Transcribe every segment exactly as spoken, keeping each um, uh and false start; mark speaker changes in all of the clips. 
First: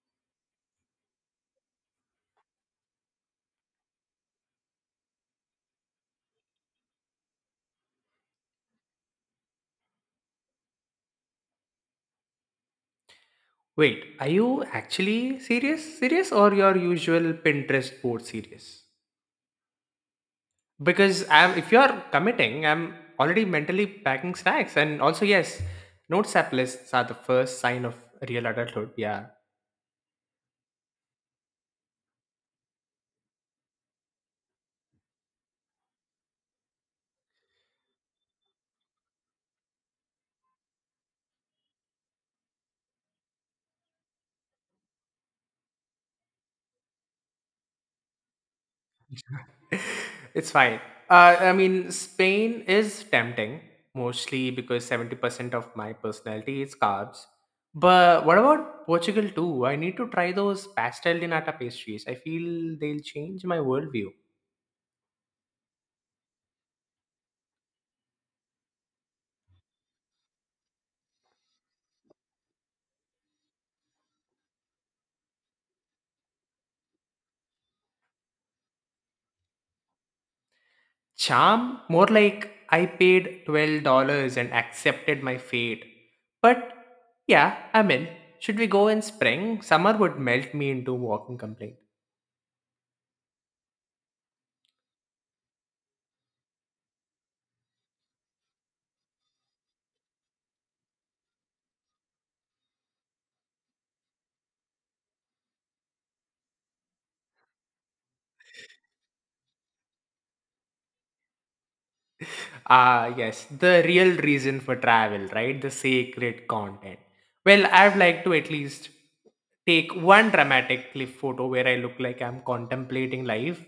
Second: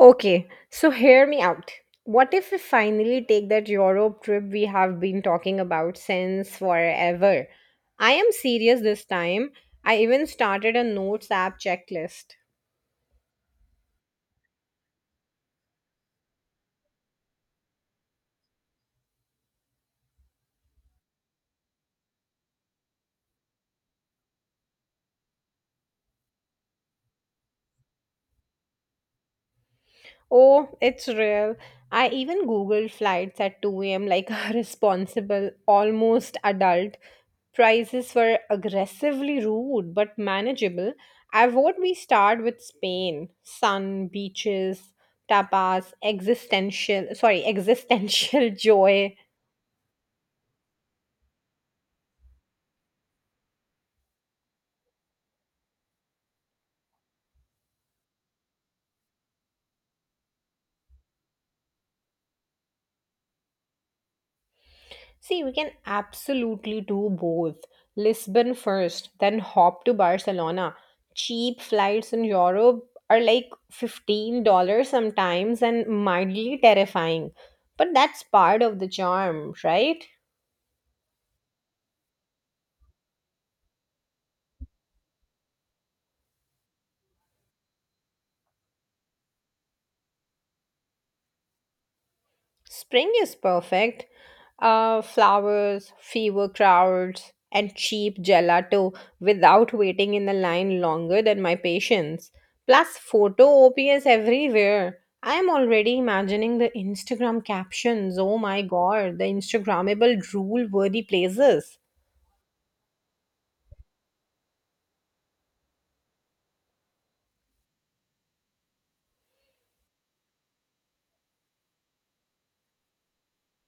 Speaker 1: Okay, so hear me out. What if we finally take that Europe trip we have been talking about since forever? I am serious this time. I even started a notes app checklist.
Speaker 2: Wait, are you actually serious? Serious or your usual Pinterest board serious? Because I'm, if you're committing, I'm already mentally packing snacks. And also, yes, notes app lists are the first sign of real adulthood. Yeah,
Speaker 1: Oh, it's real. I even googled flights at two a m like a responsible, almost adult. Prices were aggressively rude but manageable. I vote we start with Spain. Sun, beaches, tapas, existential, sorry, existential joy.
Speaker 2: it's fine. Uh, I mean, Spain is tempting, mostly because seventy percent of my personality is carbs. But what about Portugal too? I need to try those pastel de nata pastries. I feel they'll change my worldview.
Speaker 1: See, we can absolutely do both. Lisbon first, then hop to Barcelona. Cheap flights in Europe are like fifteen dollars sometimes and mildly terrifying. But that's part of the charm, right?
Speaker 2: Charm? More like I paid twelve dollars and accepted my fate. But yeah, I'm in. Should we go in spring? Summer would melt me into walking complaint.
Speaker 1: Spring is perfect. Uh, flowers, fever crowds, and cheap gelato without waiting in the line longer than my patience. Plus, photo ops everywhere. I am already imagining the Instagram captions. Oh my god, the Instagrammable drool worthy places.
Speaker 2: Ah, yes, the real reason for travel, right? The sacred content. Well, I'd like to at least take one dramatic cliff photo where I look like I'm contemplating life,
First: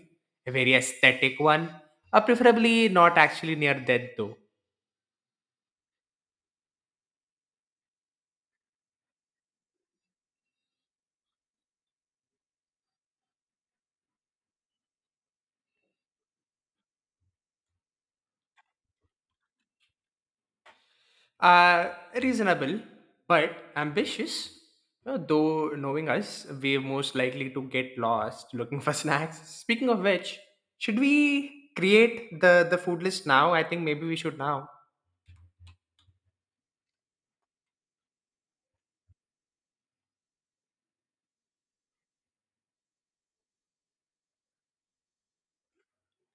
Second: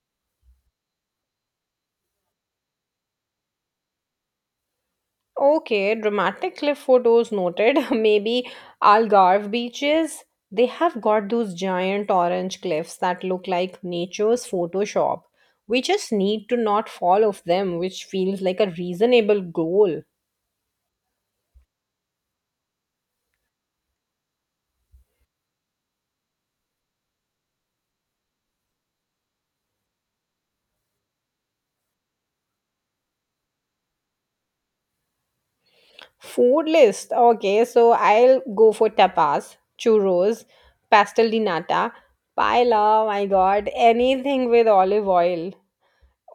Speaker 2: a very aesthetic one, uh, preferably not actually near death though.
Speaker 1: Okay, dramatic cliff photos noted. Maybe Algarve beaches. They have got those giant orange cliffs that look like nature's Photoshop. We just need to not fall off them, which feels like a reasonable goal.
Speaker 2: Uh, Reasonable, but ambitious. Uh, Though knowing us, we're most likely to get lost looking for snacks. Speaking of which, should we create the, the food list now? I think maybe we should now.
Speaker 1: Food list. Okay, so I'll go for tapas, churros, pastel de nata, paella, my god, anything with olive oil.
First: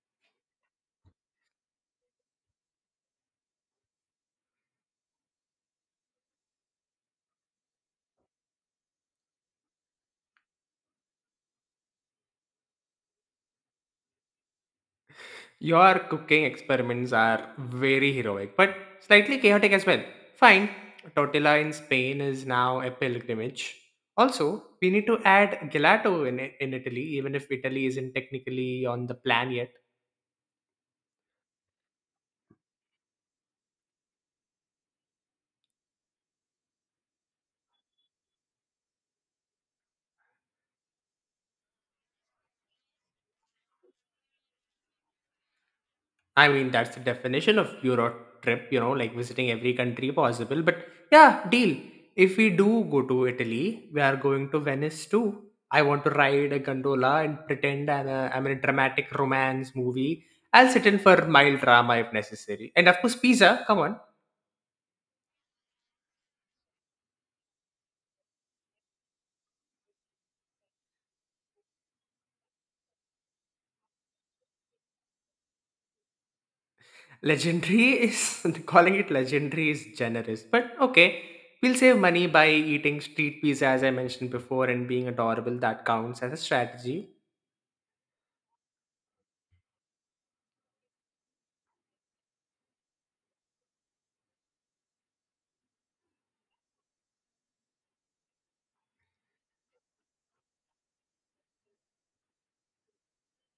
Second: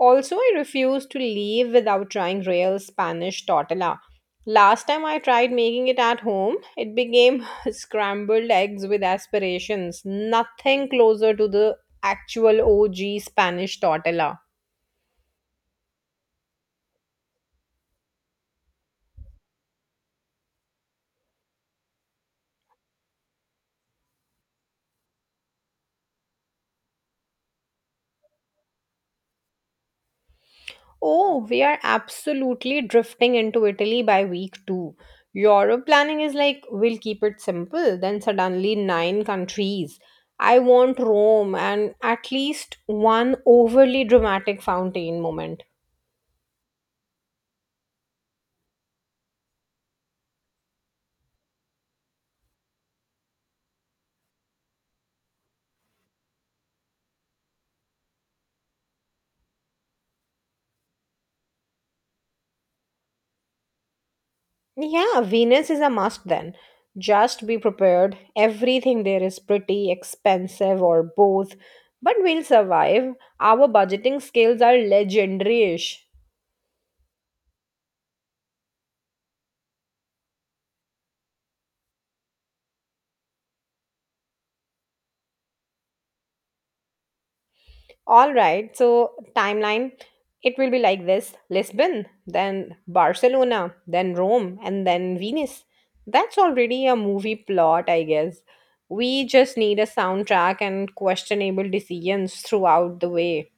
Speaker 1: Also, I refuse to leave without trying real Spanish tortilla. Last time I tried making it at home, it became scrambled eggs with aspirations, nothing closer to the actual O G Spanish tortilla.
Speaker 2: Your cooking experiments are very heroic, but slightly chaotic as well. Fine. Tortilla in Spain is now a pilgrimage. Also, we need to add gelato in, in Italy, even if Italy isn't technically on the plan yet.
Speaker 1: Oh, we are absolutely drifting into Italy by week two. Europe planning is like, we'll keep it simple, then suddenly nine countries. I want Rome and at least one overly dramatic fountain moment.
Speaker 2: I mean, that's the definition of Euro trip, you know, like visiting every country possible. But yeah, deal. If we do go to Italy, we are going to Venice too. I want to ride a gondola and pretend I'm, a, I'm in a dramatic romance movie. I'll sit in for mild drama if necessary. And of course, pizza, come on.
Speaker 1: Yeah, Venus is a must then. Just be prepared. Everything there is pretty expensive or both, but we'll survive. Our budgeting skills are legendary-ish.
Speaker 2: Legendary is, calling it legendary is generous. But okay, we'll save money by eating street pizza, as I mentioned before, and being adorable. That counts as a strategy.
Speaker 1: All right, so timeline it will be like this: Lisbon, then Barcelona, then Rome, and then Venus. That's already a movie plot, I guess. We just need a soundtrack and questionable decisions throughout the way.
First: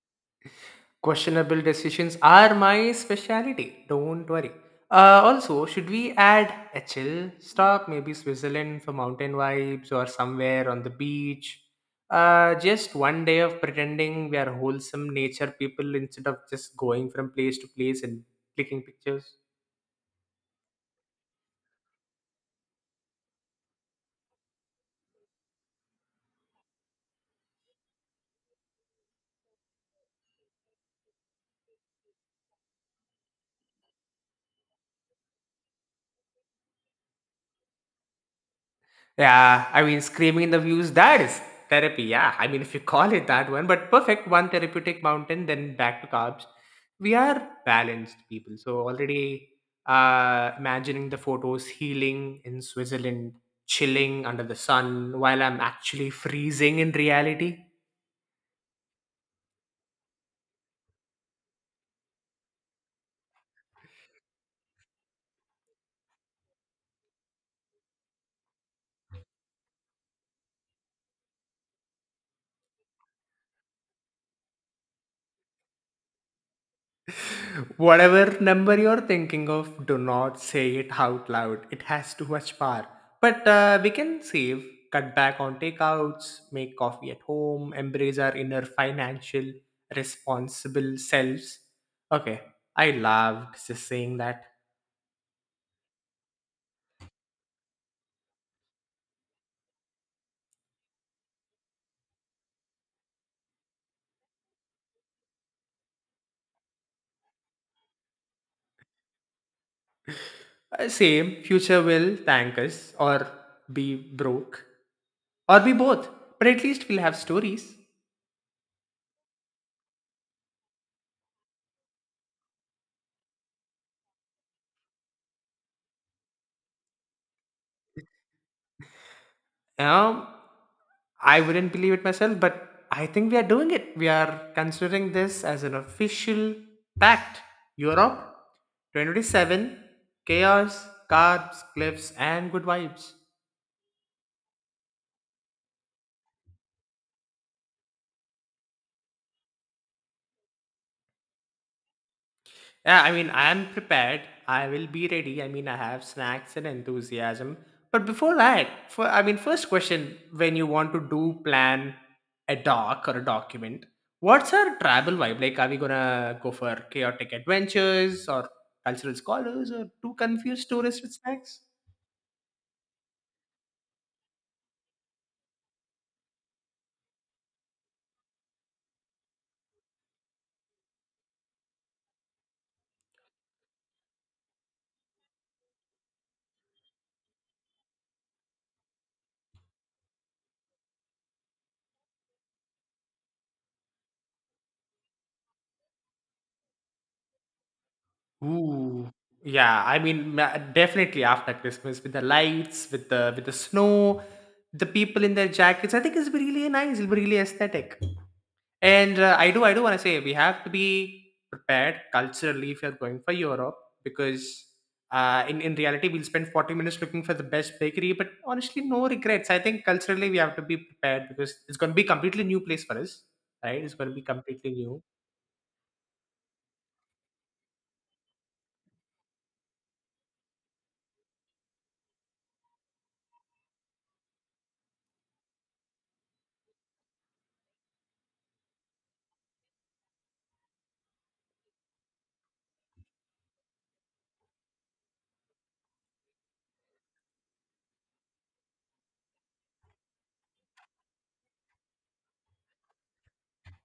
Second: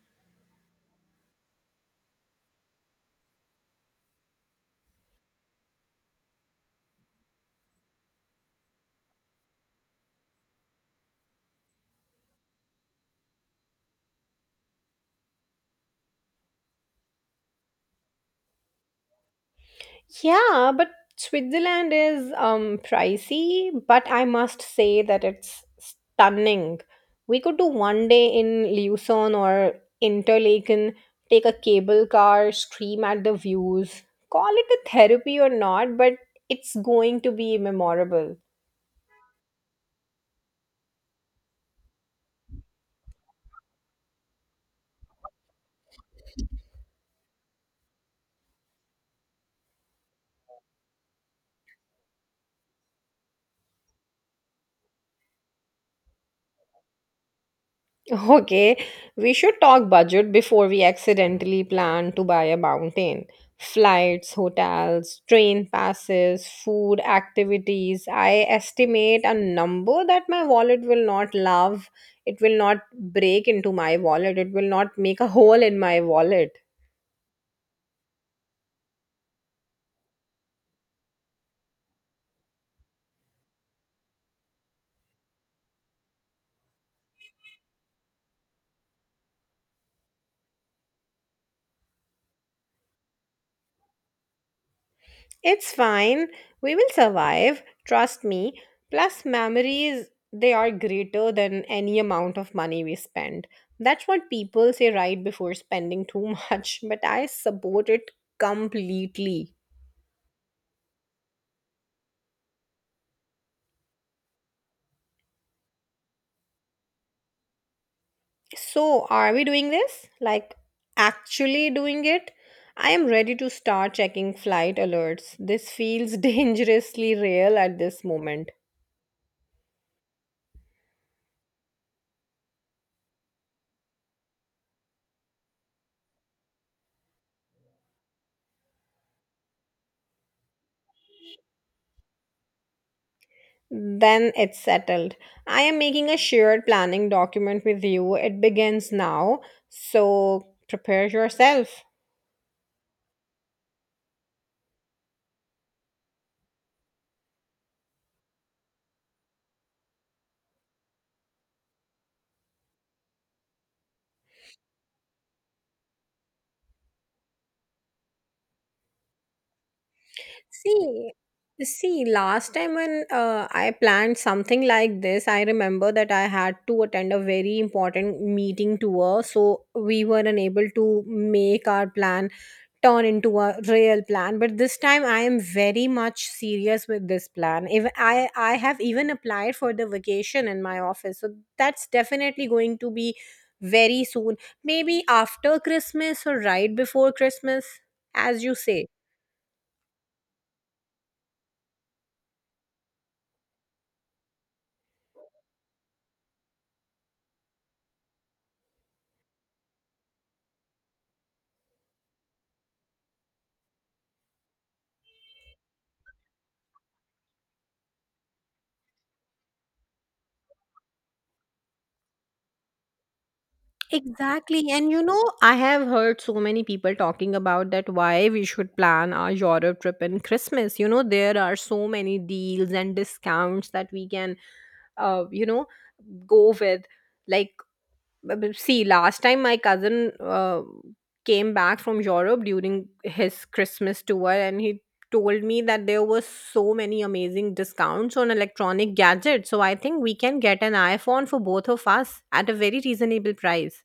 Speaker 2: Questionable decisions are my speciality. Don't worry. Uh, also, should we add a chill stop? Maybe Switzerland for mountain vibes or somewhere on the beach. Uh, just one day of pretending we are wholesome nature people instead of just going from place to place and clicking pictures.
Speaker 1: Yeah, but Switzerland is um pricey, but I must say that it's stunning. We could do one day in Lucerne or Interlaken, take a cable car, scream at the views. Call it a therapy or not, but it's going to be memorable.
Speaker 2: Yeah, I mean, screaming in the views, that is therapy. Yeah, I mean, if you call it that one, but perfect. One therapeutic mountain, then back to carbs. We are balanced people. So, already uh, imagining the photos healing in Switzerland, chilling under the sun while I'm actually freezing in reality.
Speaker 1: Okay, we should talk budget before we accidentally plan to buy a mountain. Flights, hotels, train passes, food, activities. I estimate a number that my wallet will not love. It will not break into my wallet. It will not make a hole in my wallet.
Speaker 2: Whatever number you're thinking of, do not say it out loud. It has too much power. But uh, we can save, cut back on takeouts, make coffee at home, embrace our inner financial responsible selves. Okay, I loved just saying that.
Speaker 1: It's fine. We will survive. Trust me. Plus, memories, they are greater than any amount of money we spend. That's what people say right before spending too much, but I support it completely.
Speaker 2: Uh, same, future will thank us or be broke or be both. But at least we'll have stories.
Speaker 1: So, are we doing this? Like, actually doing it? I am ready to start checking flight alerts. This feels dangerously real at this moment.
Speaker 2: Um, I wouldn't believe it myself, but I think we are doing it. We are considering this as an official pact. Europe twenty twenty-seven, chaos, carbs, cliffs, and good vibes.
Speaker 1: Then it's settled. I am making a shared planning document with you. It begins now, so prepare yourself.
Speaker 2: Yeah, I mean, I am prepared. I will be ready. I mean, I have snacks and enthusiasm. But before that, for I mean, first question: when you want to do plan a doc or a document, what's our travel vibe? Like, are we gonna go for chaotic adventures or cultural scholars or two confused tourists
Speaker 1: See,
Speaker 2: with snacks?
Speaker 1: see, last time when uh, I planned something like this, I remember that I had to attend a very important meeting tour, so we were unable to make our plan turn into a real plan. But this time I am very much serious with this plan. If i i have even applied for the vacation in my office, so that's definitely going to be very soon, maybe after Christmas or right before Christmas, as you say.
Speaker 2: Ooh, yeah. I mean, ma- definitely after Christmas with the lights, with the with the snow, the people in their jackets. I think it's really nice. It'll be really aesthetic. And uh, I do, I do want to say we have to be prepared culturally if you're going for Europe because uh, in in reality we'll spend forty minutes looking for the best bakery, but honestly, no regrets. I think culturally we have to be prepared because it's going to be completely new place for us, right? It's going to be
Speaker 1: Exactly.
Speaker 2: completely
Speaker 1: And you
Speaker 2: new.
Speaker 1: know, I have heard so many people talking about that why we should plan our Europe trip in Christmas. You know, there are so many deals and discounts that we can, uh, you know, go with. Like b- b- see, last time my cousin uh, came back from Europe during his Christmas tour, and he told me that there were so many amazing discounts on electronic gadgets. So I think we can get an iPhone for both of us at a very reasonable price.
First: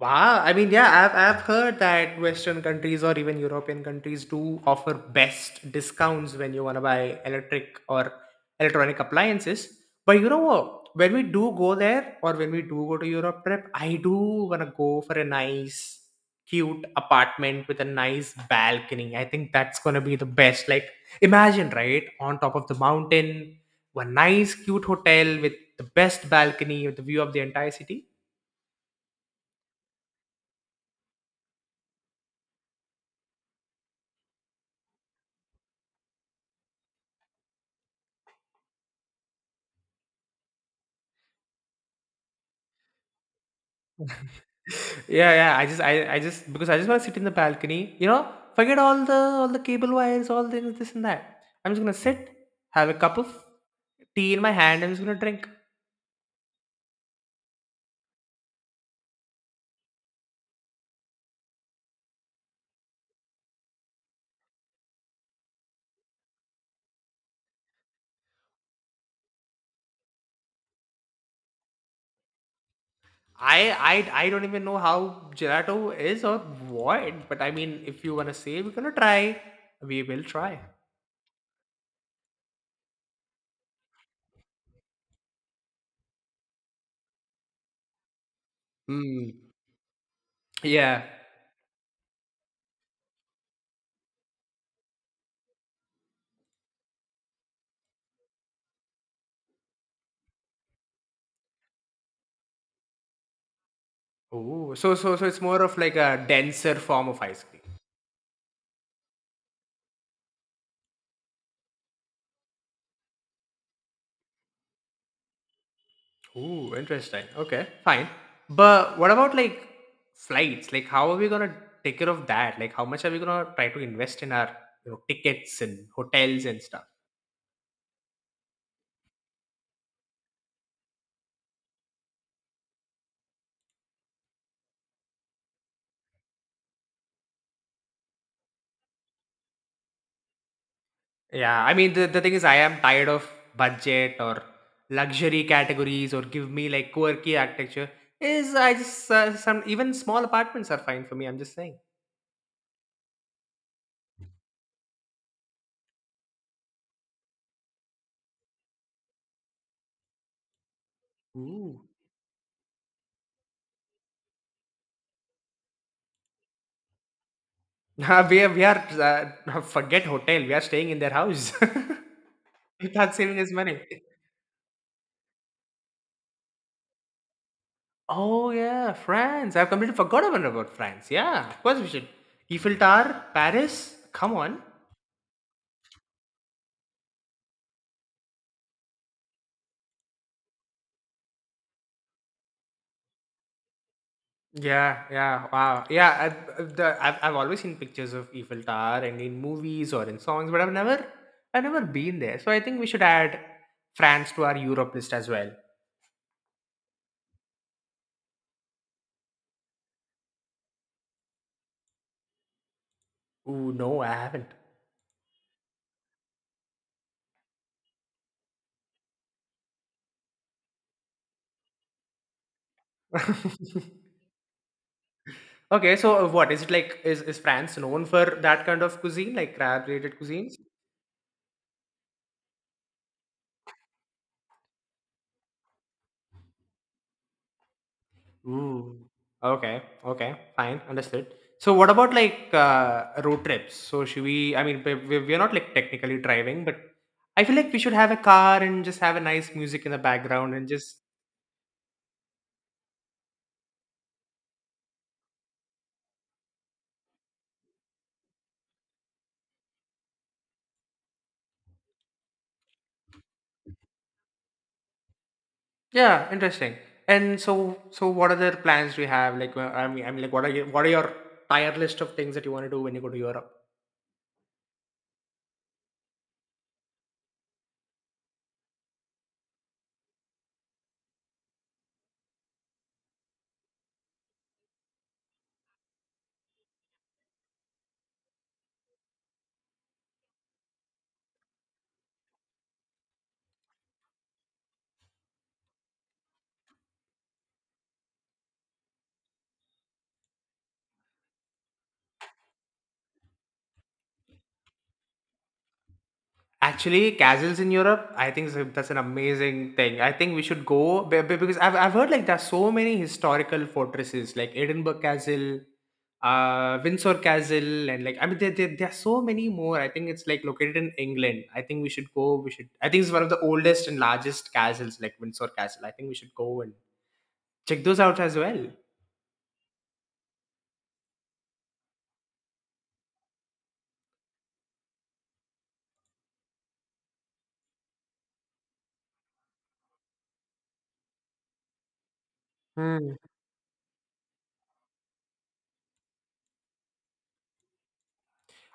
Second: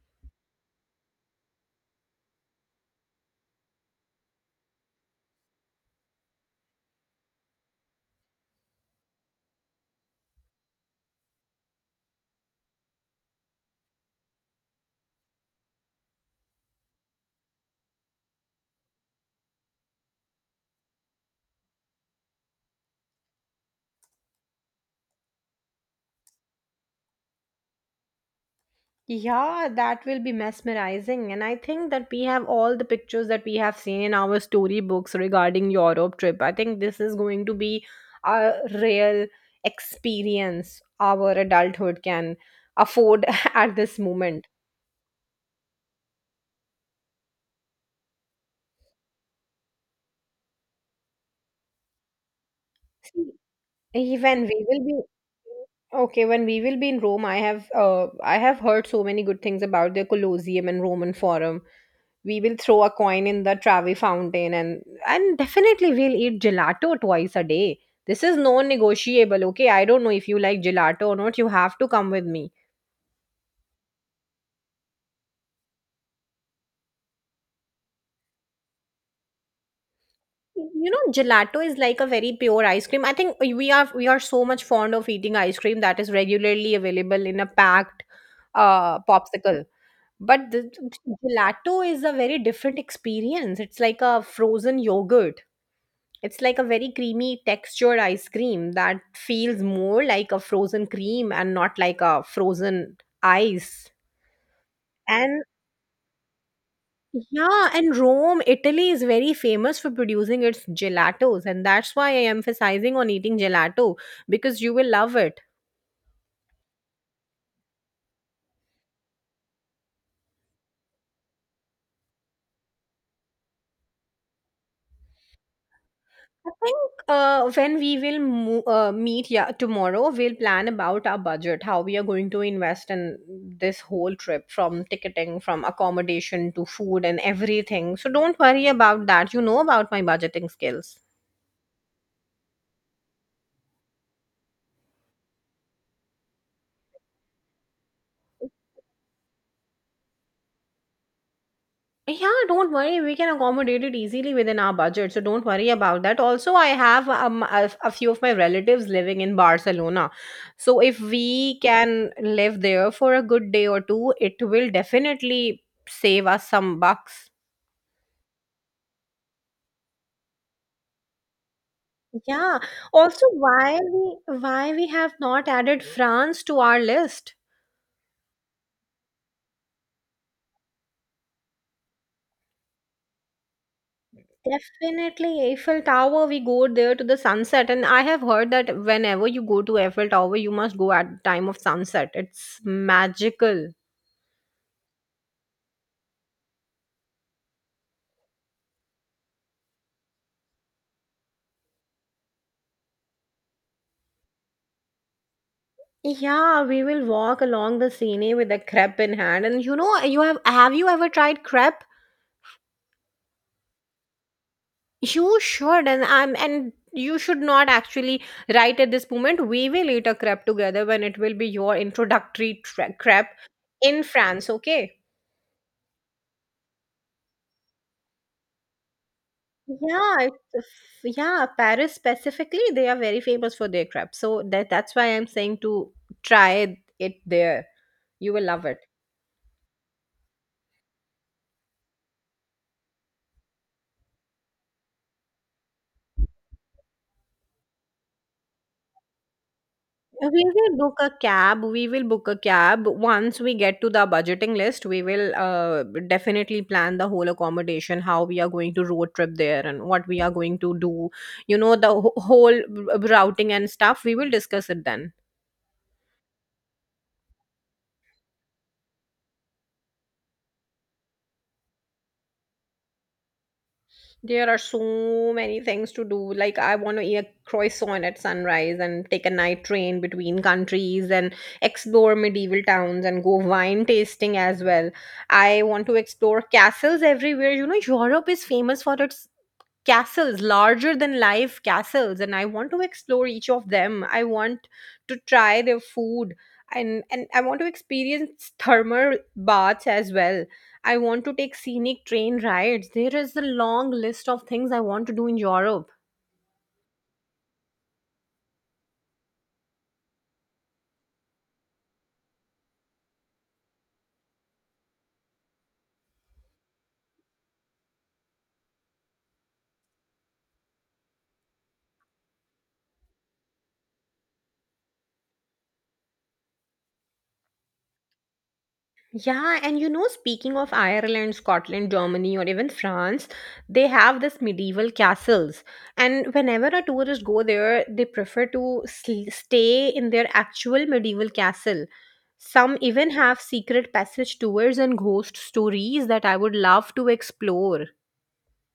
Speaker 2: Wow, I mean, yeah, I've I've heard that Western countries or even European countries do offer best discounts when you want to buy electric or electronic appliances. But you know what? When we do go there or when we do go to Europe trip, I do want to go for a nice, cute apartment with a nice balcony. I think that's gonna be the best. Like, imagine, right, on top of the mountain, one nice, cute hotel with the best balcony with the view of the entire city.
Speaker 1: Yeah, that will be mesmerizing. And I think that we have all the pictures that we have seen in our storybooks regarding Europe trip. I think this is going to be a real experience our adulthood can afford at this moment.
Speaker 2: Yeah, yeah, i just i, I just because I just want to sit in the balcony, you know, forget all the all the cable wires, all things this and that. I'm just gonna sit, have a cup of
Speaker 1: See,
Speaker 2: tea in
Speaker 1: even
Speaker 2: my
Speaker 1: we
Speaker 2: hand,
Speaker 1: will
Speaker 2: I'm
Speaker 1: be.
Speaker 2: just gonna drink.
Speaker 1: Okay, when we will be in Rome, I have uh, I have heard so many good things about the Colosseum and Roman Forum. We will throw a coin in the Travi fountain, and and definitely we'll eat gelato twice a day. This is non-negotiable, okay? I don't know if you like gelato or not. You have to come with me.
Speaker 2: I i i don't even know how gelato is or what, but I mean if you want to say we're gonna try, we will try.
Speaker 1: You know, gelato is like a very pure ice cream. I think we are we are so much fond of eating ice cream that is regularly available in a packed uh,
Speaker 2: Hmm.
Speaker 1: popsicle. But the
Speaker 2: Yeah.
Speaker 1: gelato is a very different experience. It's like a frozen yogurt. It's like a very creamy textured ice cream that feels more like a frozen cream and not like a frozen ice.
Speaker 2: Oh, so so so it's
Speaker 1: And
Speaker 2: more of like a denser form of ice cream.
Speaker 1: yeah, and Rome, Italy is very famous for producing its gelatos, and that's why I am emphasizing on eating gelato because you will love it.
Speaker 2: Ooh, interesting. Okay, fine. But what about like flights? Like, how are we gonna take care of that? Like, how much are we gonna try to invest in our, you know, tickets and hotels
Speaker 1: I
Speaker 2: and stuff?
Speaker 1: think uh, when we will mo- uh, meet yeah, tomorrow, we'll plan about our budget, how we are going to invest in this whole trip from ticketing, from accommodation to food and everything. So don't worry about that. You know about my budgeting skills.
Speaker 2: Yeah, I mean the, the thing is, I am tired of budget or luxury categories or give me like quirky architecture. Is I just uh, some even small apartments are fine for me. I'm just saying.
Speaker 1: Yeah, don't worry. We can accommodate it easily within our budget. So don't worry about that. Also, I have um, a, a few of my relatives living in Barcelona. So if we
Speaker 2: Ooh.
Speaker 1: can live there for a good day or two, it will definitely save us some bucks.
Speaker 2: We are we are uh, forget hotel. We are staying in their house.
Speaker 1: Yeah.
Speaker 2: Without
Speaker 1: Also,
Speaker 2: saving us
Speaker 1: why
Speaker 2: money.
Speaker 1: we why we have not added France to our list?
Speaker 2: Oh yeah, France. I've completely forgotten about France. Yeah, of course we should. Eiffel Tower, Paris. Come on.
Speaker 1: Definitely, Eiffel Tower, we go there to the sunset. And I have heard that whenever you go to Eiffel Tower, you must go at the time of sunset. It's magical.
Speaker 2: Yeah, yeah, wow. Yeah, I, I- the, I've, I've always seen pictures of Eiffel Tower and in movies or in songs, but I've never I've never been there. So I think we should add France to our Europe list as well.
Speaker 1: Yeah, we will walk along the Seine with a crepe in hand. And you know, you have have you ever tried crepe?
Speaker 2: Ooh, no, I haven't.
Speaker 1: You should, and I'm and you should not actually right at this moment. We will eat a crepe together when it will be your introductory tre- crepe in France, okay?
Speaker 2: Okay, so uh, what is it like? Is is France known for that kind of cuisine, like
Speaker 1: Yeah,
Speaker 2: crab-related
Speaker 1: it's
Speaker 2: cuisines?
Speaker 1: a f- yeah, Paris specifically, they are very famous for their crepes. So that that's why I'm saying to try it there. You will love it.
Speaker 2: Mm. Okay. Okay. Fine. Understood. So, what about like uh, road trips? So, should we? I mean, we, we- we're not like technically driving, but I feel like we should have a car and just have a nice music in the
Speaker 1: We
Speaker 2: background and
Speaker 1: will book
Speaker 2: just
Speaker 1: a cab. We will book a cab. Once we get to the budgeting list, we will uh, definitely plan the whole accommodation, how we are going to road trip there and what we are going to do. You know, the wh- whole r- routing and stuff. We will discuss it then.
Speaker 2: yeah, interesting. And so, so what other plans do you have? Like, wh- I mean, I mean, like, what are your what are your tire list of things that you want to do when you go to Europe?
Speaker 1: There are so many things to do. Like I want to eat a croissant at sunrise and take a night train between countries and explore medieval towns and go wine tasting as well. I want to explore castles everywhere. You know, Europe is famous for its castles, larger than life castles. And I want to explore each of them. I want to try their food. And and I want to experience thermal baths as well. I want to take scenic train rides. There is a long list of things I want to do in Europe.
Speaker 2: Actually, castles in Europe, I think is that's an amazing thing. I think we should go be- be- because I've, I've heard like there's so many historical fortresses like Edinburgh Castle, uh, Windsor Castle, and like I mean there, there, there are so many more. I think it's like located in England. I think we should go. We should. I think it's one of the oldest and largest castles, like Windsor Castle. I think we should go and check those out as well.
Speaker 1: Yeah, and you know, speaking of Ireland, Scotland, Germany, or even France, they have this medieval castles. And whenever a tourist go there, they prefer to sl- stay in their actual medieval castle. Some even have secret passage tours and ghost stories that I would love to explore.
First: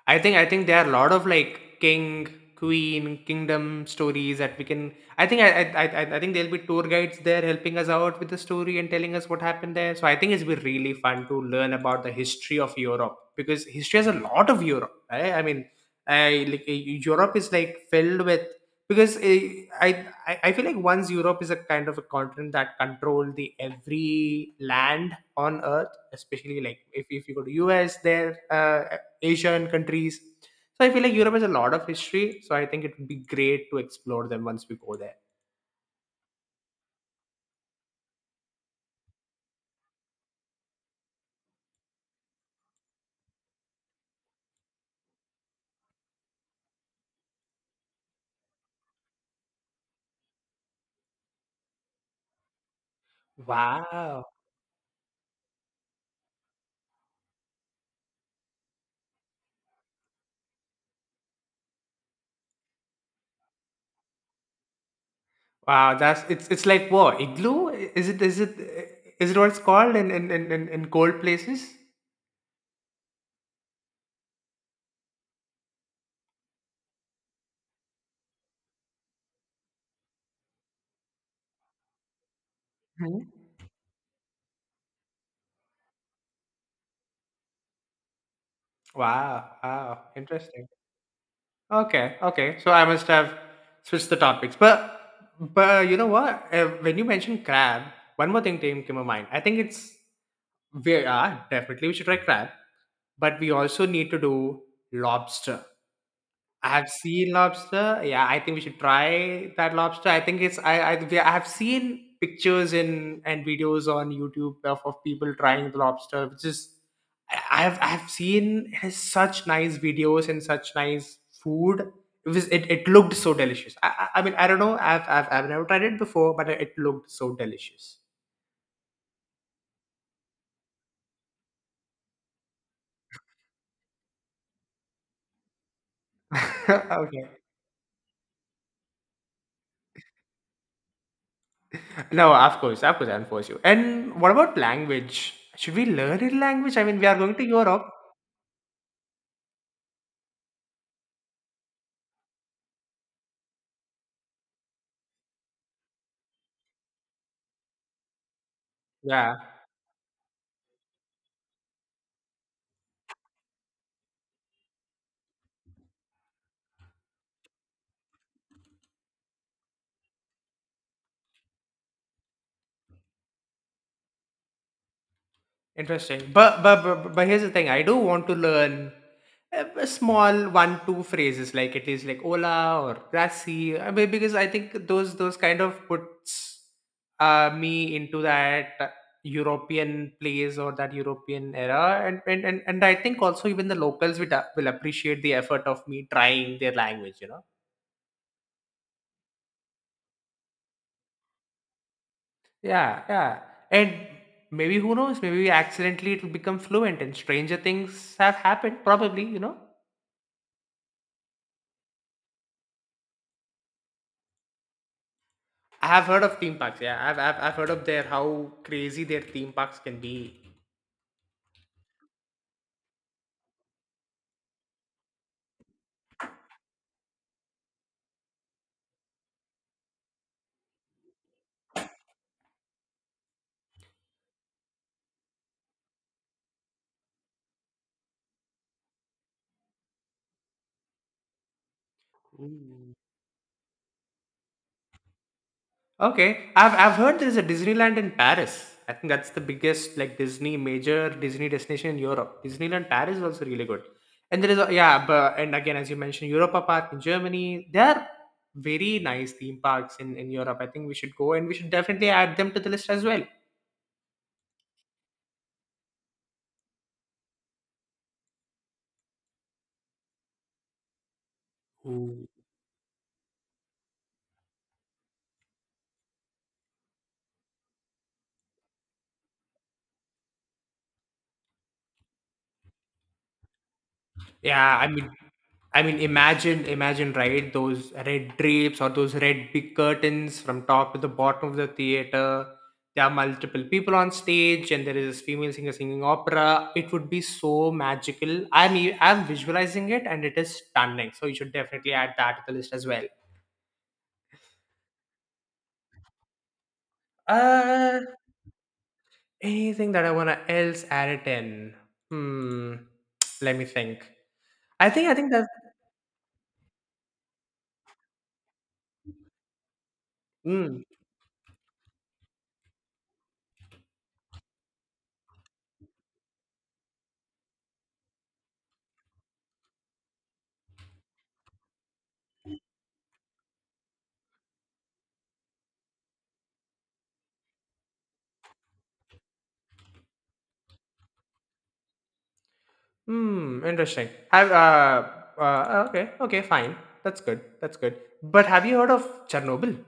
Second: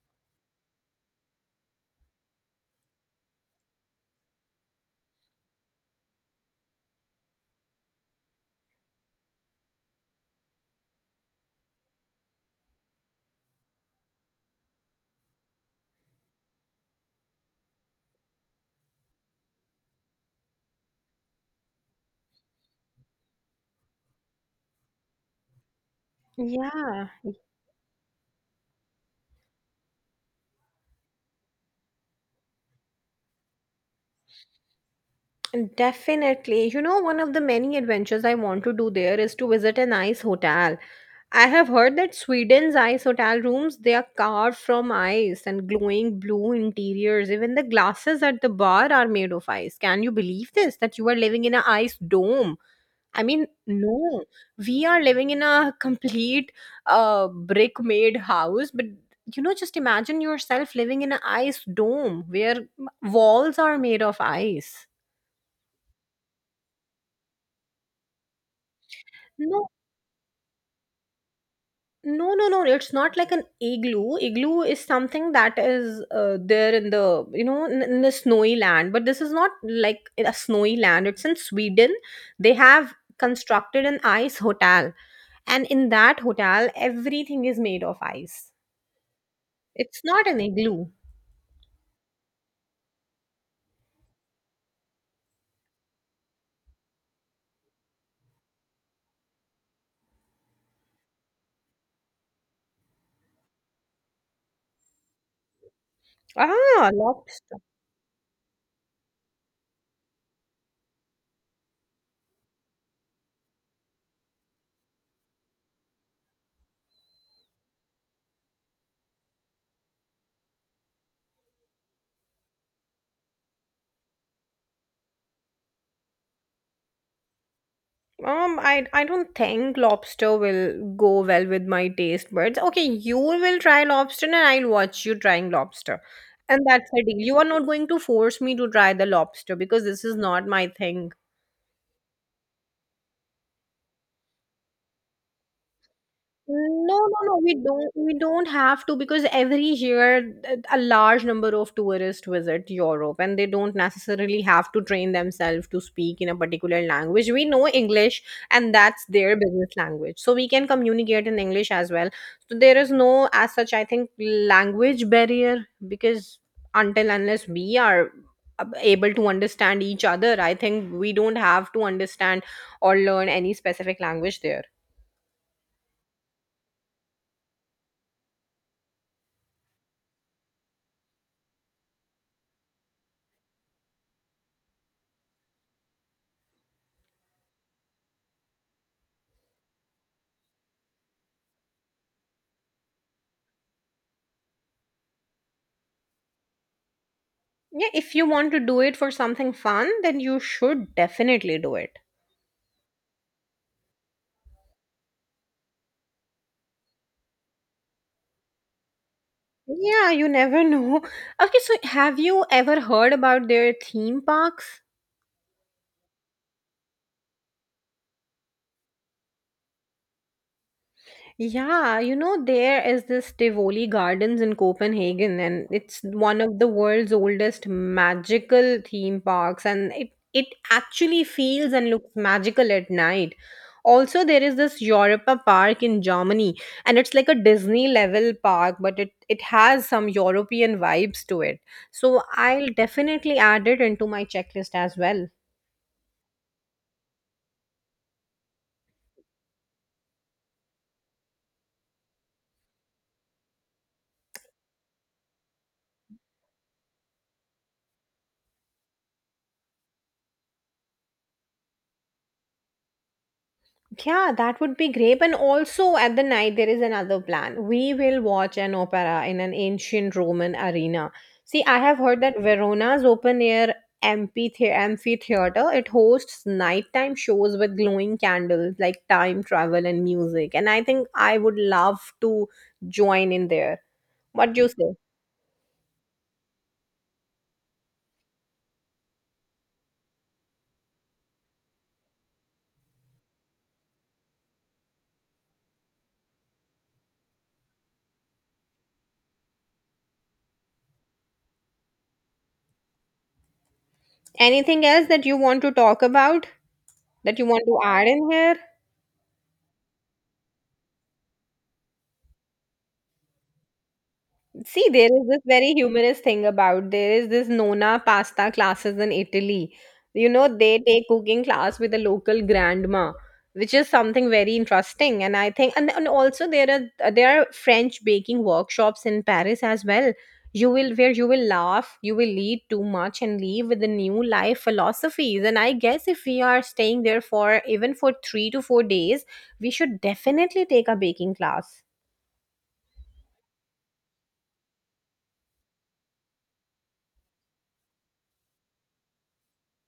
Speaker 2: I think I think there are a lot of like king, queen, kingdom stories that we can. I think I I I, I I think there'll be tour guides there helping us out with the story and telling us what happened there. So I think it's been really fun to learn about the history of Europe because history has a lot of Europe. Right? I mean, I like e- Europe is like filled with because eh, I, I I feel like once Europe is a kind of a continent that controlled the every land on earth, especially like if,
Speaker 1: Yeah.
Speaker 2: if you go to U S there, uh, Asian countries. So I feel like Europe has a lot of history. So I think it would be great to explore them once we go there.
Speaker 1: Definitely. You know, one of the many adventures I want to do there is to visit an ice hotel. I have heard that Sweden's ice hotel rooms, they are carved from ice and glowing blue interiors. Even the glasses at the bar are made of ice. Can you believe this? That you are living in an ice dome. I mean, no,
Speaker 2: Wow.
Speaker 1: we are living in a complete uh, brick made house, but you know, just imagine yourself living in an ice dome where walls are made of ice.
Speaker 2: Wow, that's it's it's like what, igloo? Is it is it is it what it's
Speaker 1: No,
Speaker 2: called in in in, in in cold places?
Speaker 1: no, no, no. It's not like an igloo. Igloo is something that is uh, there in the, you know, in, in the snowy land. But this is not like in a snowy land. It's in Sweden. They have
Speaker 2: Mhm.
Speaker 1: constructed an ice hotel. And in that hotel, everything is made of ice.
Speaker 2: Wow,
Speaker 1: It's
Speaker 2: wow,
Speaker 1: not an
Speaker 2: interesting.
Speaker 1: igloo.
Speaker 2: Okay, okay. So I must have switched the topics. But but uh, you know what? Uh, when you mentioned crab, one more thing came came to my mind. I think it's we are definitely we should try crab, but we also need to do lobster. I've
Speaker 1: Ah,
Speaker 2: seen
Speaker 1: lobster.
Speaker 2: lobster. Yeah, I think we should try that lobster. I think it's I I, we- I have seen pictures in and videos on YouTube of, of people trying the lobster, which is I- I've I've seen it has such nice videos and such nice food. It was it, it looked so delicious. I, I I mean I don't know. I've, I've I've never tried it before, but it looked so delicious.
Speaker 1: Um, I I don't think lobster will go well with my taste buds. Okay, you will try lobster and I'll watch you trying lobster. And that's the deal.
Speaker 2: Okay.
Speaker 1: You are not going to force me to try the lobster because this is not my thing.
Speaker 2: No, of course, of course, I'll force you. And what about language? Should we learn a language? I
Speaker 1: No,
Speaker 2: mean, we are
Speaker 1: no,
Speaker 2: going
Speaker 1: no.
Speaker 2: to
Speaker 1: We don't.
Speaker 2: Europe.
Speaker 1: We don't have to because every year uh, a large number of tourists visit Europe, and they don't necessarily have to train themselves to speak in a particular language. We know English, and that's their
Speaker 2: Yeah.
Speaker 1: business language, so we can communicate in English as well. So there is no, as such, I think, language barrier because until unless we are ab- able to understand each other, I think we don't have to understand or learn any specific language there.
Speaker 2: Interesting. But, but but but here's the thing. I do want to learn uh, b- small one two phrases like it is like hola or grassy. I mean, because I think those those kind of puts uh, me into that European place or that European era, and and and, and I think also even the locals will a- will appreciate the effort of me trying their language. You know.
Speaker 1: Yeah, if you want to do it for something fun, then you should definitely do it.
Speaker 2: Yeah, yeah, and. Maybe who knows? Maybe accidentally it will become fluent, and stranger things have happened. Probably, you know.
Speaker 1: Yeah, you never know. Okay, so have you ever heard about their theme parks?
Speaker 2: I have heard of theme parks. Yeah, I've I've, I've heard of their how crazy their theme parks can be.
Speaker 1: Yeah, you know, there is this Tivoli Gardens in Copenhagen, and it's one of the world's oldest magical theme parks, and it, it actually feels and looks magical at night. Also, there is this Europa Park in Germany, and it's like a Disney level park, but it, it has some European vibes to it. So I'll definitely add it into my checklist as well.
Speaker 2: Okay, I've I've heard there's a Disneyland in Paris. I think that's the biggest like Disney major Disney destination in Europe. Disneyland Paris is also really good. And there is a, yeah, but and again as you mentioned, Europa Park in Germany. There are very nice theme parks in in Europe. I think we should go and we should definitely add them to the list as well.
Speaker 1: Yeah, that would be great. And also at the night, there is another plan. We will watch an opera in an ancient Roman arena. See, I have heard that Verona's open air amphithe- amphitheater it hosts nighttime shows with glowing candles like time travel and music. And I think I would love to join in there. What do you
Speaker 2: Yeah, I
Speaker 1: say?
Speaker 2: mean, I mean, imagine, imagine, right? Those red drapes or those red big curtains from top to the bottom of the theater. There are multiple people on stage, and there is this female singer singing opera. It would be so magical. I'm e- I'm visualizing it, and it is stunning. So you should definitely add that to the list as well.
Speaker 1: Anything else that you want to talk about that you want to
Speaker 2: Uh,
Speaker 1: add in here?
Speaker 2: anything that I wanna else add it in? Hmm. Let me think.
Speaker 1: See,
Speaker 2: I
Speaker 1: there
Speaker 2: think I
Speaker 1: is
Speaker 2: think
Speaker 1: this
Speaker 2: that's.
Speaker 1: very humorous thing about there is this Nona pasta classes in Italy. You know, they
Speaker 2: Hmm.
Speaker 1: take cooking class with a local grandma, which is something very interesting. And I think, and, and also there are there are French baking workshops in Paris as well. You will where you will laugh, you will eat too much and leave with the new life philosophies. And I guess if we are staying there for even for three to four days, we should definitely take a baking class.
Speaker 2: Hmm, interesting. Have uh, uh okay, okay, fine. That's good. That's good. But have you heard of Chernobyl?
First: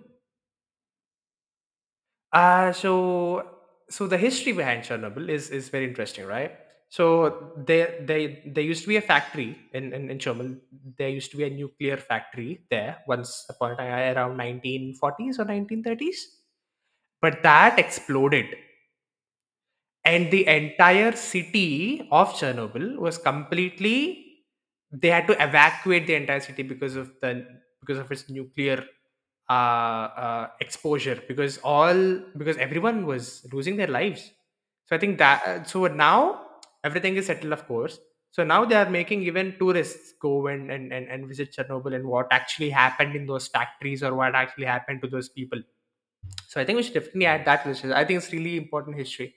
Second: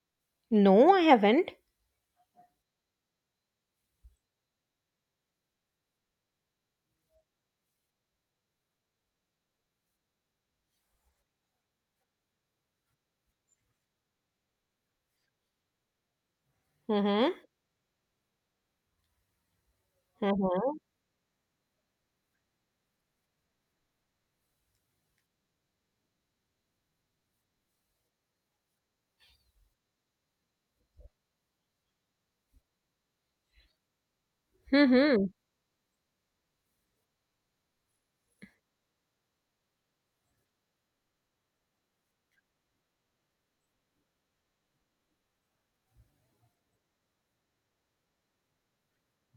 Speaker 1: No, I haven't.
Speaker 2: Uh so so the history behind Chernobyl is is very interesting, right? So there they there used to be a factory in, in, in Chernobyl. There used to be a nuclear factory there once upon a time around nineteen forties or nineteen thirties.
Speaker 1: Mm-hmm.
Speaker 2: But that exploded. And the
Speaker 1: Mm-hmm.
Speaker 2: entire city of Chernobyl was completely, they had to evacuate the entire city because of the, because of its nuclear uh, uh, exposure, because all because everyone was losing their lives. So I think
Speaker 1: Mm-hmm.
Speaker 2: that uh, so now everything is settled, of course. So now they are making even tourists go and and, and, and visit Chernobyl and what actually happened in those factories or what actually happened to those people. So I think we should definitely add that to this. I think it's really important history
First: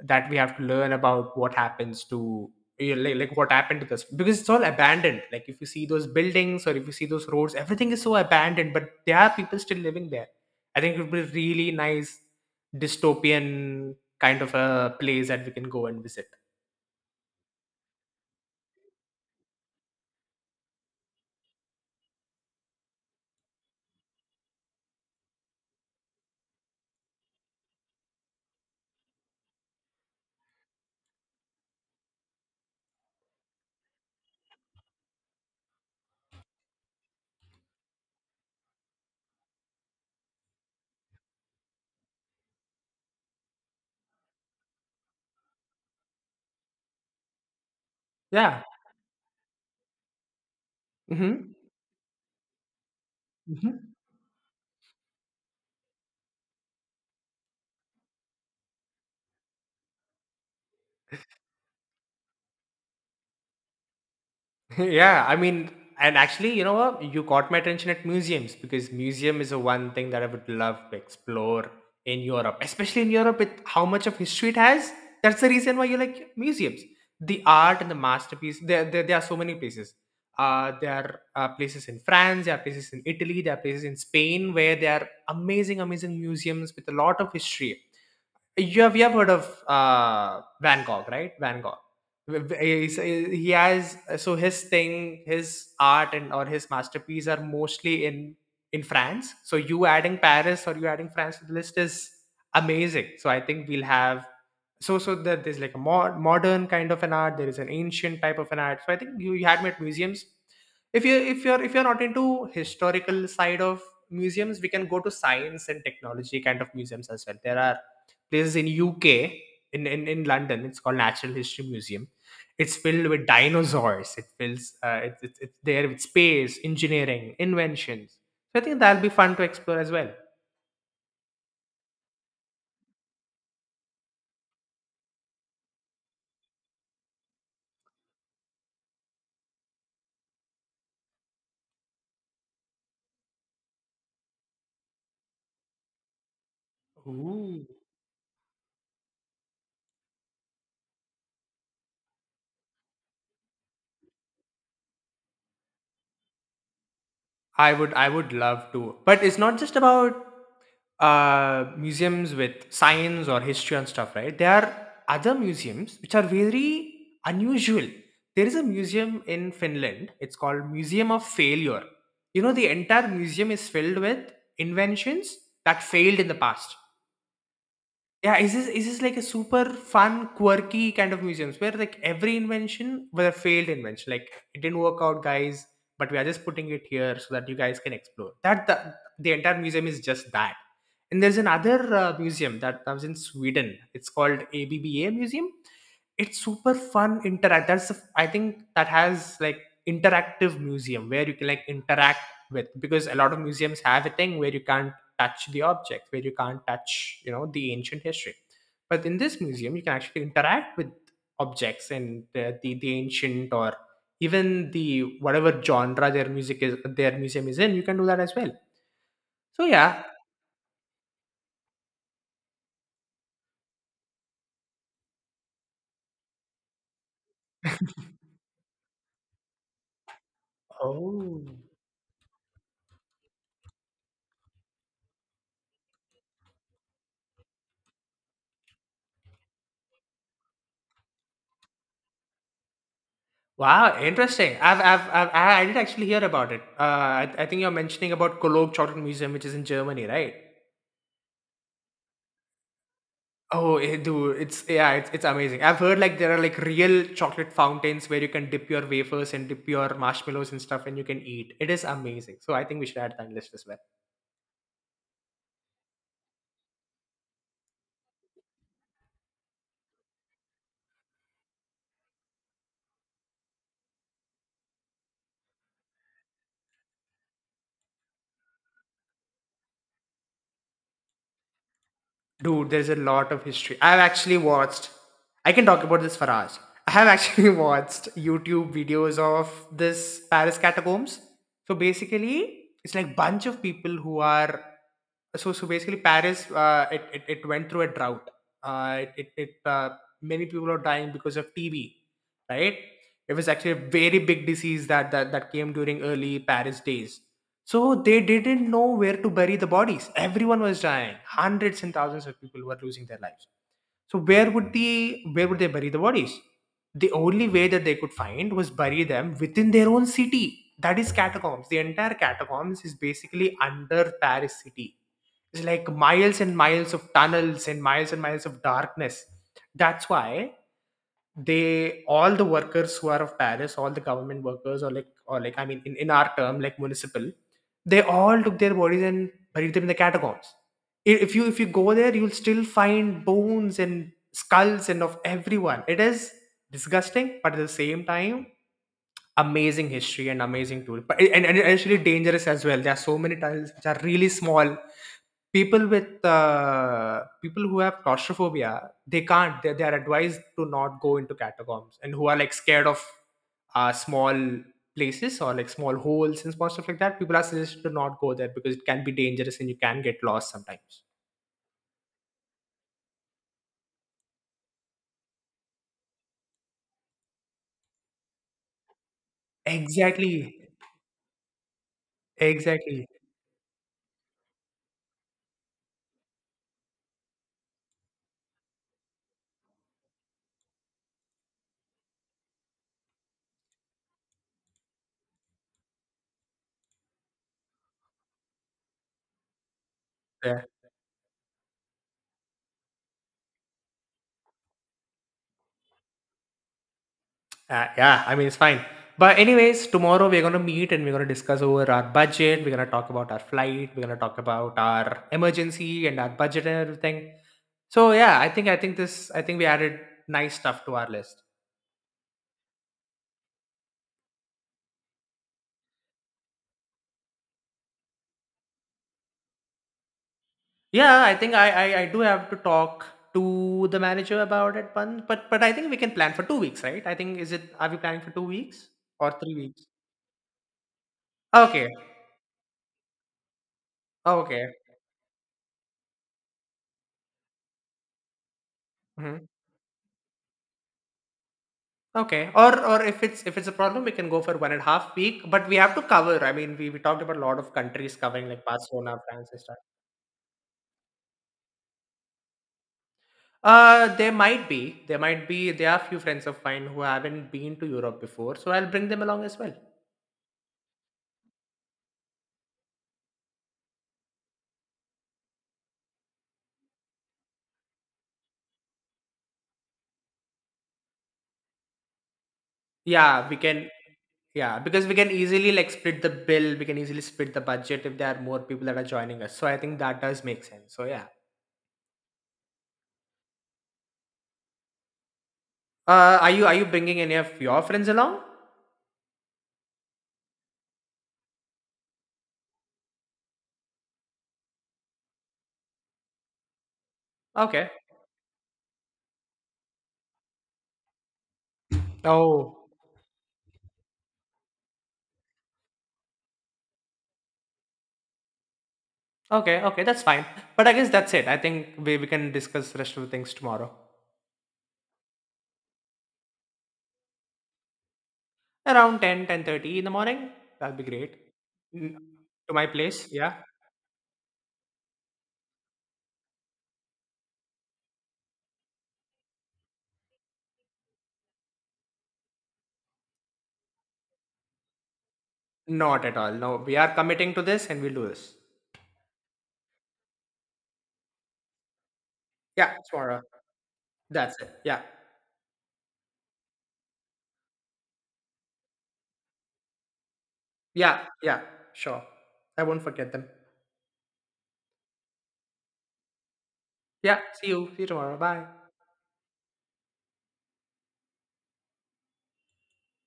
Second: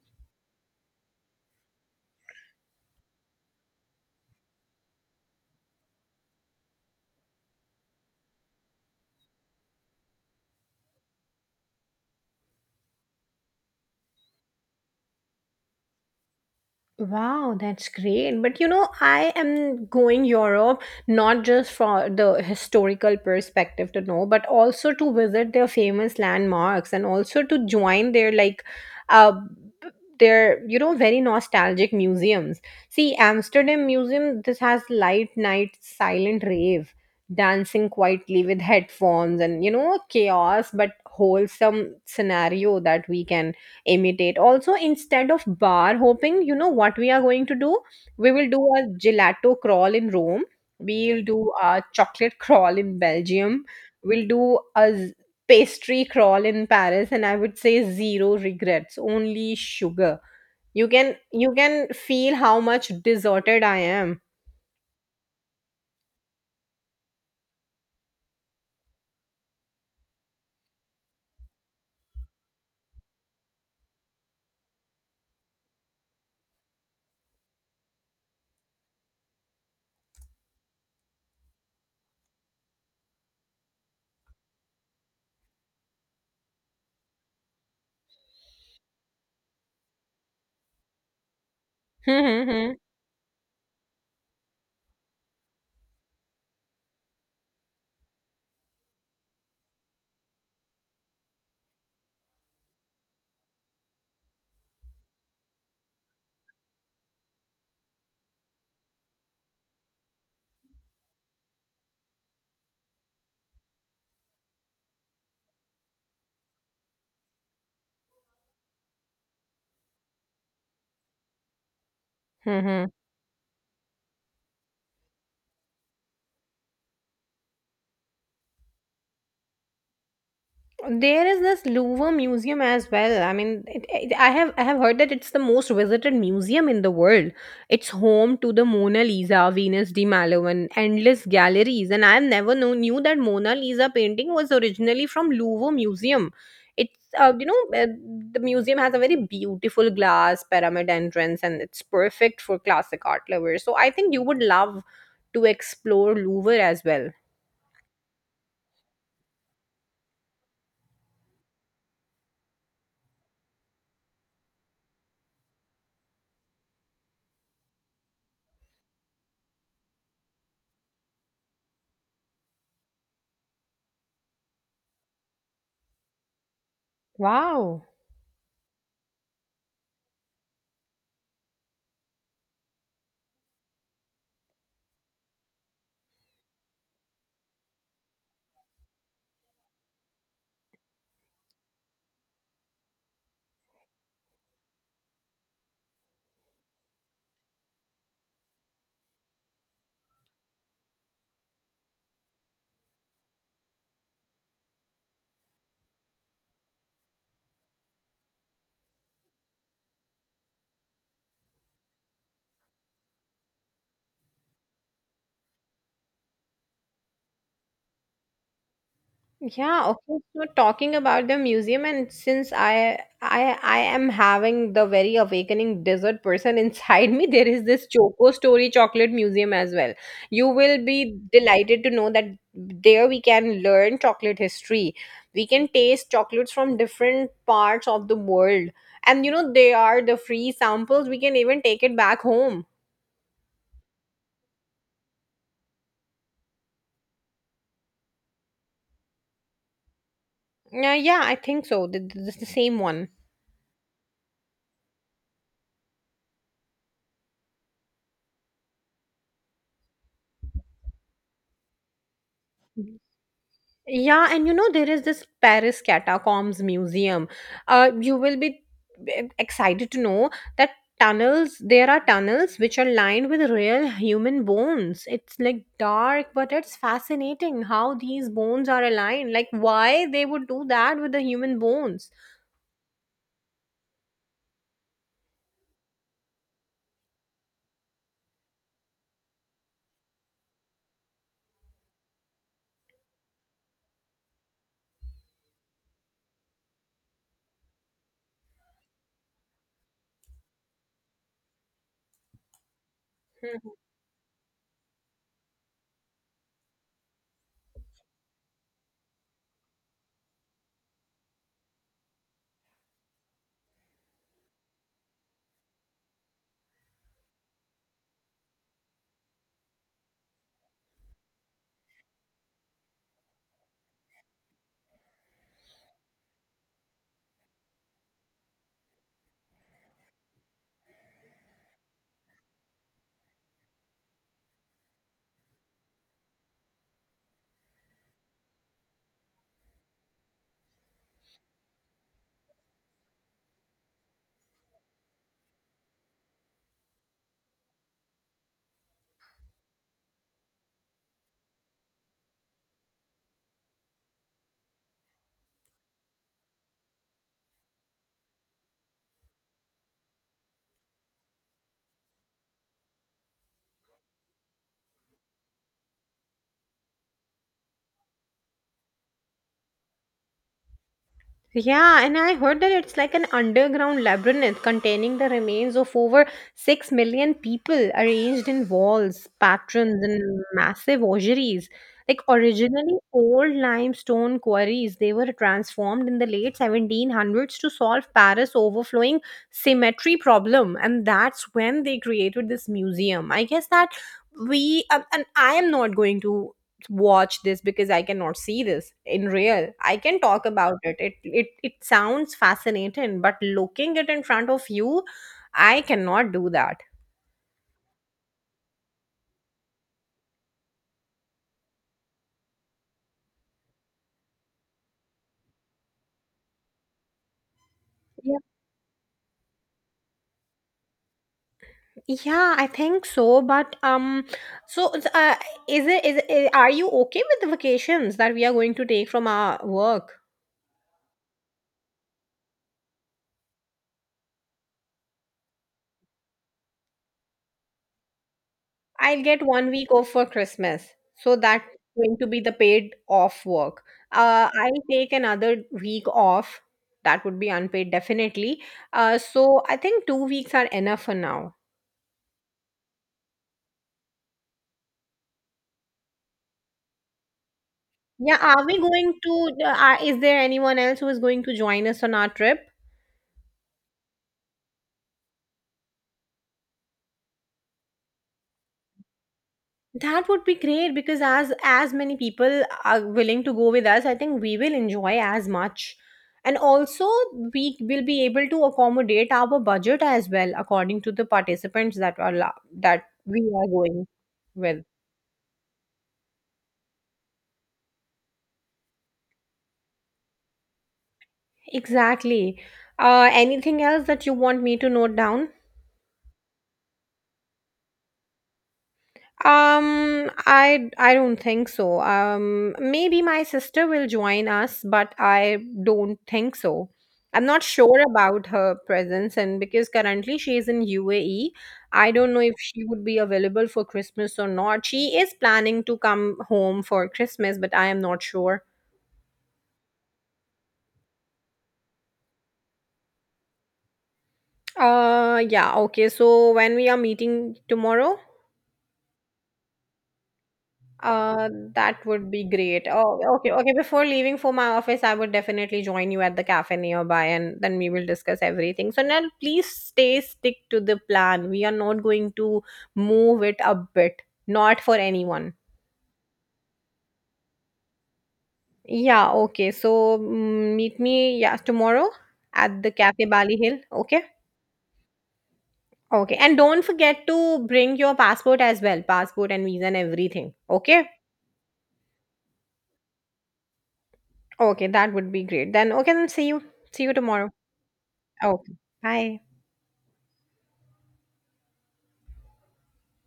Speaker 2: that we have to learn about what happens to, yeah, like, like what happened to this, because it's all abandoned. Like if you see those buildings or if you see those roads, everything is so abandoned, but there are people still living there. I think it would be really nice dystopian kind of a place that we can go and visit.
Speaker 1: Wow, that's great. But you know, I am going Europe not just for the historical perspective to know, but also to visit their famous landmarks and also to join their like uh their, you know, very nostalgic museums. See, Amsterdam Museum this has light night silent rave, dancing quietly with headphones and, you know, chaos but wholesome scenario that we can imitate also instead of bar hopping. You know what we are going to do? We will do
Speaker 2: Yeah.
Speaker 1: a gelato crawl in Rome, we'll do
Speaker 2: Hmm.
Speaker 1: a chocolate crawl in Belgium, we'll do a z- pastry crawl in Paris, and I would say zero regrets, only sugar. You can you can feel how much deserted I am.
Speaker 2: Yeah, I mean, and actually, you know what? You caught my attention at museums, because museum is the one thing that I would love to explore in Europe, especially in Europe with how much of history it has. That's the reason why you like museums. The art and the masterpiece. There, there, there are so many places. Uh, there are uh, places in France. There are places in Italy. There are places in Spain where there are amazing, amazing museums with a lot of history. You have, you have heard of uh, Van Gogh, right? Van Gogh. W- w- he's- He has so his thing, his art and or his masterpiece are mostly in in France. So you adding Paris or you adding France to the list is amazing. So I think we'll have so so that there's like a more modern kind of an art. There is an ancient type of an art. So I think you, you had me at museums. If you if you're if you're not into historical side of museums, we can go to science and technology kind of museums as well. There are places in U K, in, in, in London. It's called Natural History Museum. It's filled with dinosaurs. It fills uh, it, it, it's there with space, engineering, inventions. So I think that'll be fun to explore as well.
Speaker 1: There is this Louvre museum as well. I mean, it, it, I have I have heard that it's the most visited museum in the world. It's home to the Mona Lisa, Venus de Milo, and endless galleries, and I have never know, knew that Mona Lisa painting was originally from Louvre Museum. It's uh, you know
Speaker 2: Ooh.
Speaker 1: uh, the museum has a very beautiful glass pyramid entrance, and it's perfect for classic art lovers. So I think you would love to explore Louvre as well.
Speaker 2: I would, I would love to. But it's not just about uh, museums with science or history and stuff, right? There are other museums which are very unusual. There is a museum in Finland. It's called Museum of Failure. You know, the entire museum is filled with inventions that failed in the past.
Speaker 1: Wow.
Speaker 2: Yeah, is this is this like a super fun, quirky kind of museums where like every invention was a failed invention. Like it didn't work out, guys, but we are just putting it here so that you guys can explore. That the, the entire museum is just that. And there's another uh, museum that comes in Sweden. It's called ABBA Museum. It's super fun interact. That's the, I think that has like interactive museum where you can like interact with, because a lot of museums have a thing where you can't touch the object, where you can't touch, you know, the ancient history, but in this museum you can actually interact with objects and the, the, the ancient or even the, whatever genre their music is, their museum is in, you can do that as well. So
Speaker 1: Yeah,
Speaker 2: yeah.
Speaker 1: okay. So talking about the museum, and since I I I am having the very awakening dessert person inside me, there is this Choco Story Chocolate Museum as well. You will be
Speaker 2: Oh
Speaker 1: delighted to know that there we can learn chocolate history. We can taste chocolates from different parts of the world. And you know, they are the free samples. We can even take it back home.
Speaker 2: wow, interesting. i've i've, I've i I did actually hear about it. uh I, I think you're mentioning about Cologne Chocolate Museum, which is in Germany, right?
Speaker 1: Yeah, yeah, I think so. Th- th- This is the same one.
Speaker 2: Oh, eh, dude, it's, yeah, it's, it's amazing. I've heard like there are like real chocolate fountains where you can dip your wafers and dip your marshmallows and stuff, and you can eat. It is amazing. So I think we should add that list as well.
Speaker 1: Yeah, and you know, there is this Paris Catacombs Museum. Uh, you will be e- excited to know that tunnels, there are tunnels which are lined with real human bones. It's like dark, but it's fascinating how these bones are aligned. Like, why they would do that with the human bones.
Speaker 2: Dude, there's a lot of history. I've actually watched, I can talk about this for hours. I have actually watched YouTube videos of this Paris catacombs. So basically, it's like bunch of people who are, so, so basically Paris, uh, it, it, it went through a drought. Uh, it, it, it uh, many people are dying because of T B, right? It was actually a very big disease that, that, that came during early Paris days. So they didn't know where to bury the bodies. Everyone was dying. Hundreds and thousands of people were losing their lives. So where would the where would they bury the bodies? The only way that they could find was bury them within their own city. That is catacombs. The entire catacombs is basically under Paris city. It's like miles and miles of tunnels and miles and miles of darkness. That's why they, all the workers who are of Paris, all the government workers, or like, or like I mean, in, in our term, like municipal, they all took their bodies and buried them in the catacombs. I- if you, if you go there, you'll still find bones and skulls and of everyone. It is disgusting, but at the same time amazing history and amazing tour. But and, and actually dangerous as well. There are so many tunnels which are really small. People with uh, people who have claustrophobia, they can't they, they are advised to not go into catacombs, and who are like scared of uh, small places, or like small holes and small stuff like that, people are suggested to not go there, because it can be dangerous and you can get lost sometimes.
Speaker 1: Yeah, and I heard that it's like an underground labyrinth containing the remains of over six million people arranged in walls, patterns, and
Speaker 2: Exactly.
Speaker 1: massive ossuaries. Like originally
Speaker 2: Exactly.
Speaker 1: old limestone quarries, they were transformed in the late seventeen hundreds to solve Paris' overflowing symmetry problem, and that's when they created this museum. I guess that we um, and I am not going to watch this because I cannot see this in real. I can talk
Speaker 2: Yeah.
Speaker 1: about it. It it it sounds fascinating, but looking it in front of you, I cannot do that.
Speaker 2: Uh, yeah, I mean, it's fine. But anyways, tomorrow we're going to meet, and we're going to discuss over our budget, we're going to talk about our flight, we're going to talk about our emergency and our budget and everything. So yeah,
Speaker 1: Yeah,
Speaker 2: I think I think this I think we added nice stuff to our list.
Speaker 1: yeah, I think so. But um, so uh, is it is it, are you okay with the vacations that we are going to take from our work?
Speaker 2: Yeah, I think I I, I do have to talk to the manager about it, but but but I think we can plan for two weeks, right? I think is it are we planning for two weeks
Speaker 1: I'll
Speaker 2: or
Speaker 1: get
Speaker 2: three
Speaker 1: one
Speaker 2: weeks?
Speaker 1: week off for Christmas. So that's
Speaker 2: Okay,
Speaker 1: going to be the paid off work. Uh,
Speaker 2: okay,
Speaker 1: I'll take another week off. That would be unpaid, definitely. Uh,
Speaker 2: mhm.
Speaker 1: so I think two weeks are enough for now.
Speaker 2: Okay. Or or if it's if it's a problem, we can go for one and a half week, but we have to cover. I mean, we we talked about a lot of countries
Speaker 1: Yeah,
Speaker 2: covering
Speaker 1: are
Speaker 2: like
Speaker 1: we going
Speaker 2: Barcelona, France,
Speaker 1: to?
Speaker 2: and
Speaker 1: Uh,
Speaker 2: stuff.
Speaker 1: are- is there anyone else who is going to join us on our trip?
Speaker 2: Uh, there might be there might be there are a few friends of mine who haven't been to Europe before, so I'll bring them along as well.
Speaker 1: That would be great because as as many people are willing to go with us, I think we will enjoy as much. And also we will be able to accommodate our budget as well according to the participants that are la- that we
Speaker 2: Yeah, we
Speaker 1: are
Speaker 2: can.
Speaker 1: going
Speaker 2: Yeah,
Speaker 1: with.
Speaker 2: because we can easily like split the bill. We can easily split the budget if there are more people that are joining us. So I think that does make sense. So yeah.
Speaker 1: Exactly. Uh, anything else that you want me to note down?
Speaker 2: Uh, are you are you bringing any of your friends along?
Speaker 1: Um, I I don't think so. Um, maybe my sister will join us, but I don't think so. I'm not
Speaker 2: Okay.
Speaker 1: sure about her presence, and because currently she is in U A E, I don't know if
Speaker 2: Oh.
Speaker 1: she would be available for Christmas or not. She is planning to come home for Christmas, but I am not sure.
Speaker 2: Okay. Okay. That's fine. But I guess that's it. I think we we can discuss rest of the things tomorrow
Speaker 1: Uh, yeah, okay. So when we are meeting tomorrow?
Speaker 2: around ten ten thirty in the morning. That'll be great.
Speaker 1: Uh, that
Speaker 2: N-
Speaker 1: would be
Speaker 2: to
Speaker 1: great.
Speaker 2: my
Speaker 1: Oh,
Speaker 2: place.
Speaker 1: okay,
Speaker 2: Yeah.
Speaker 1: okay. Before leaving for my office, I would definitely join you at the cafe nearby, and then we will discuss everything. So now, please stay stick to the plan. We are not going to move it a bit, not for anyone.
Speaker 2: Not at all. No, we are committing to this and we'll do this.
Speaker 1: Yeah, okay. So mm, meet me, yeah, tomorrow at the
Speaker 2: Yeah.
Speaker 1: cafe
Speaker 2: Tomorrow.
Speaker 1: Bali Hill. Okay,
Speaker 2: That's it. Yeah.
Speaker 1: okay. And don't forget to bring your passport as well, passport and visa and everything. Okay,
Speaker 2: Yeah, yeah, sure. I won't forget them.
Speaker 1: okay. That would be great. Then okay, then see you, see you
Speaker 2: Yeah,
Speaker 1: tomorrow.
Speaker 2: see you. See you tomorrow. Bye.
Speaker 1: Okay, bye.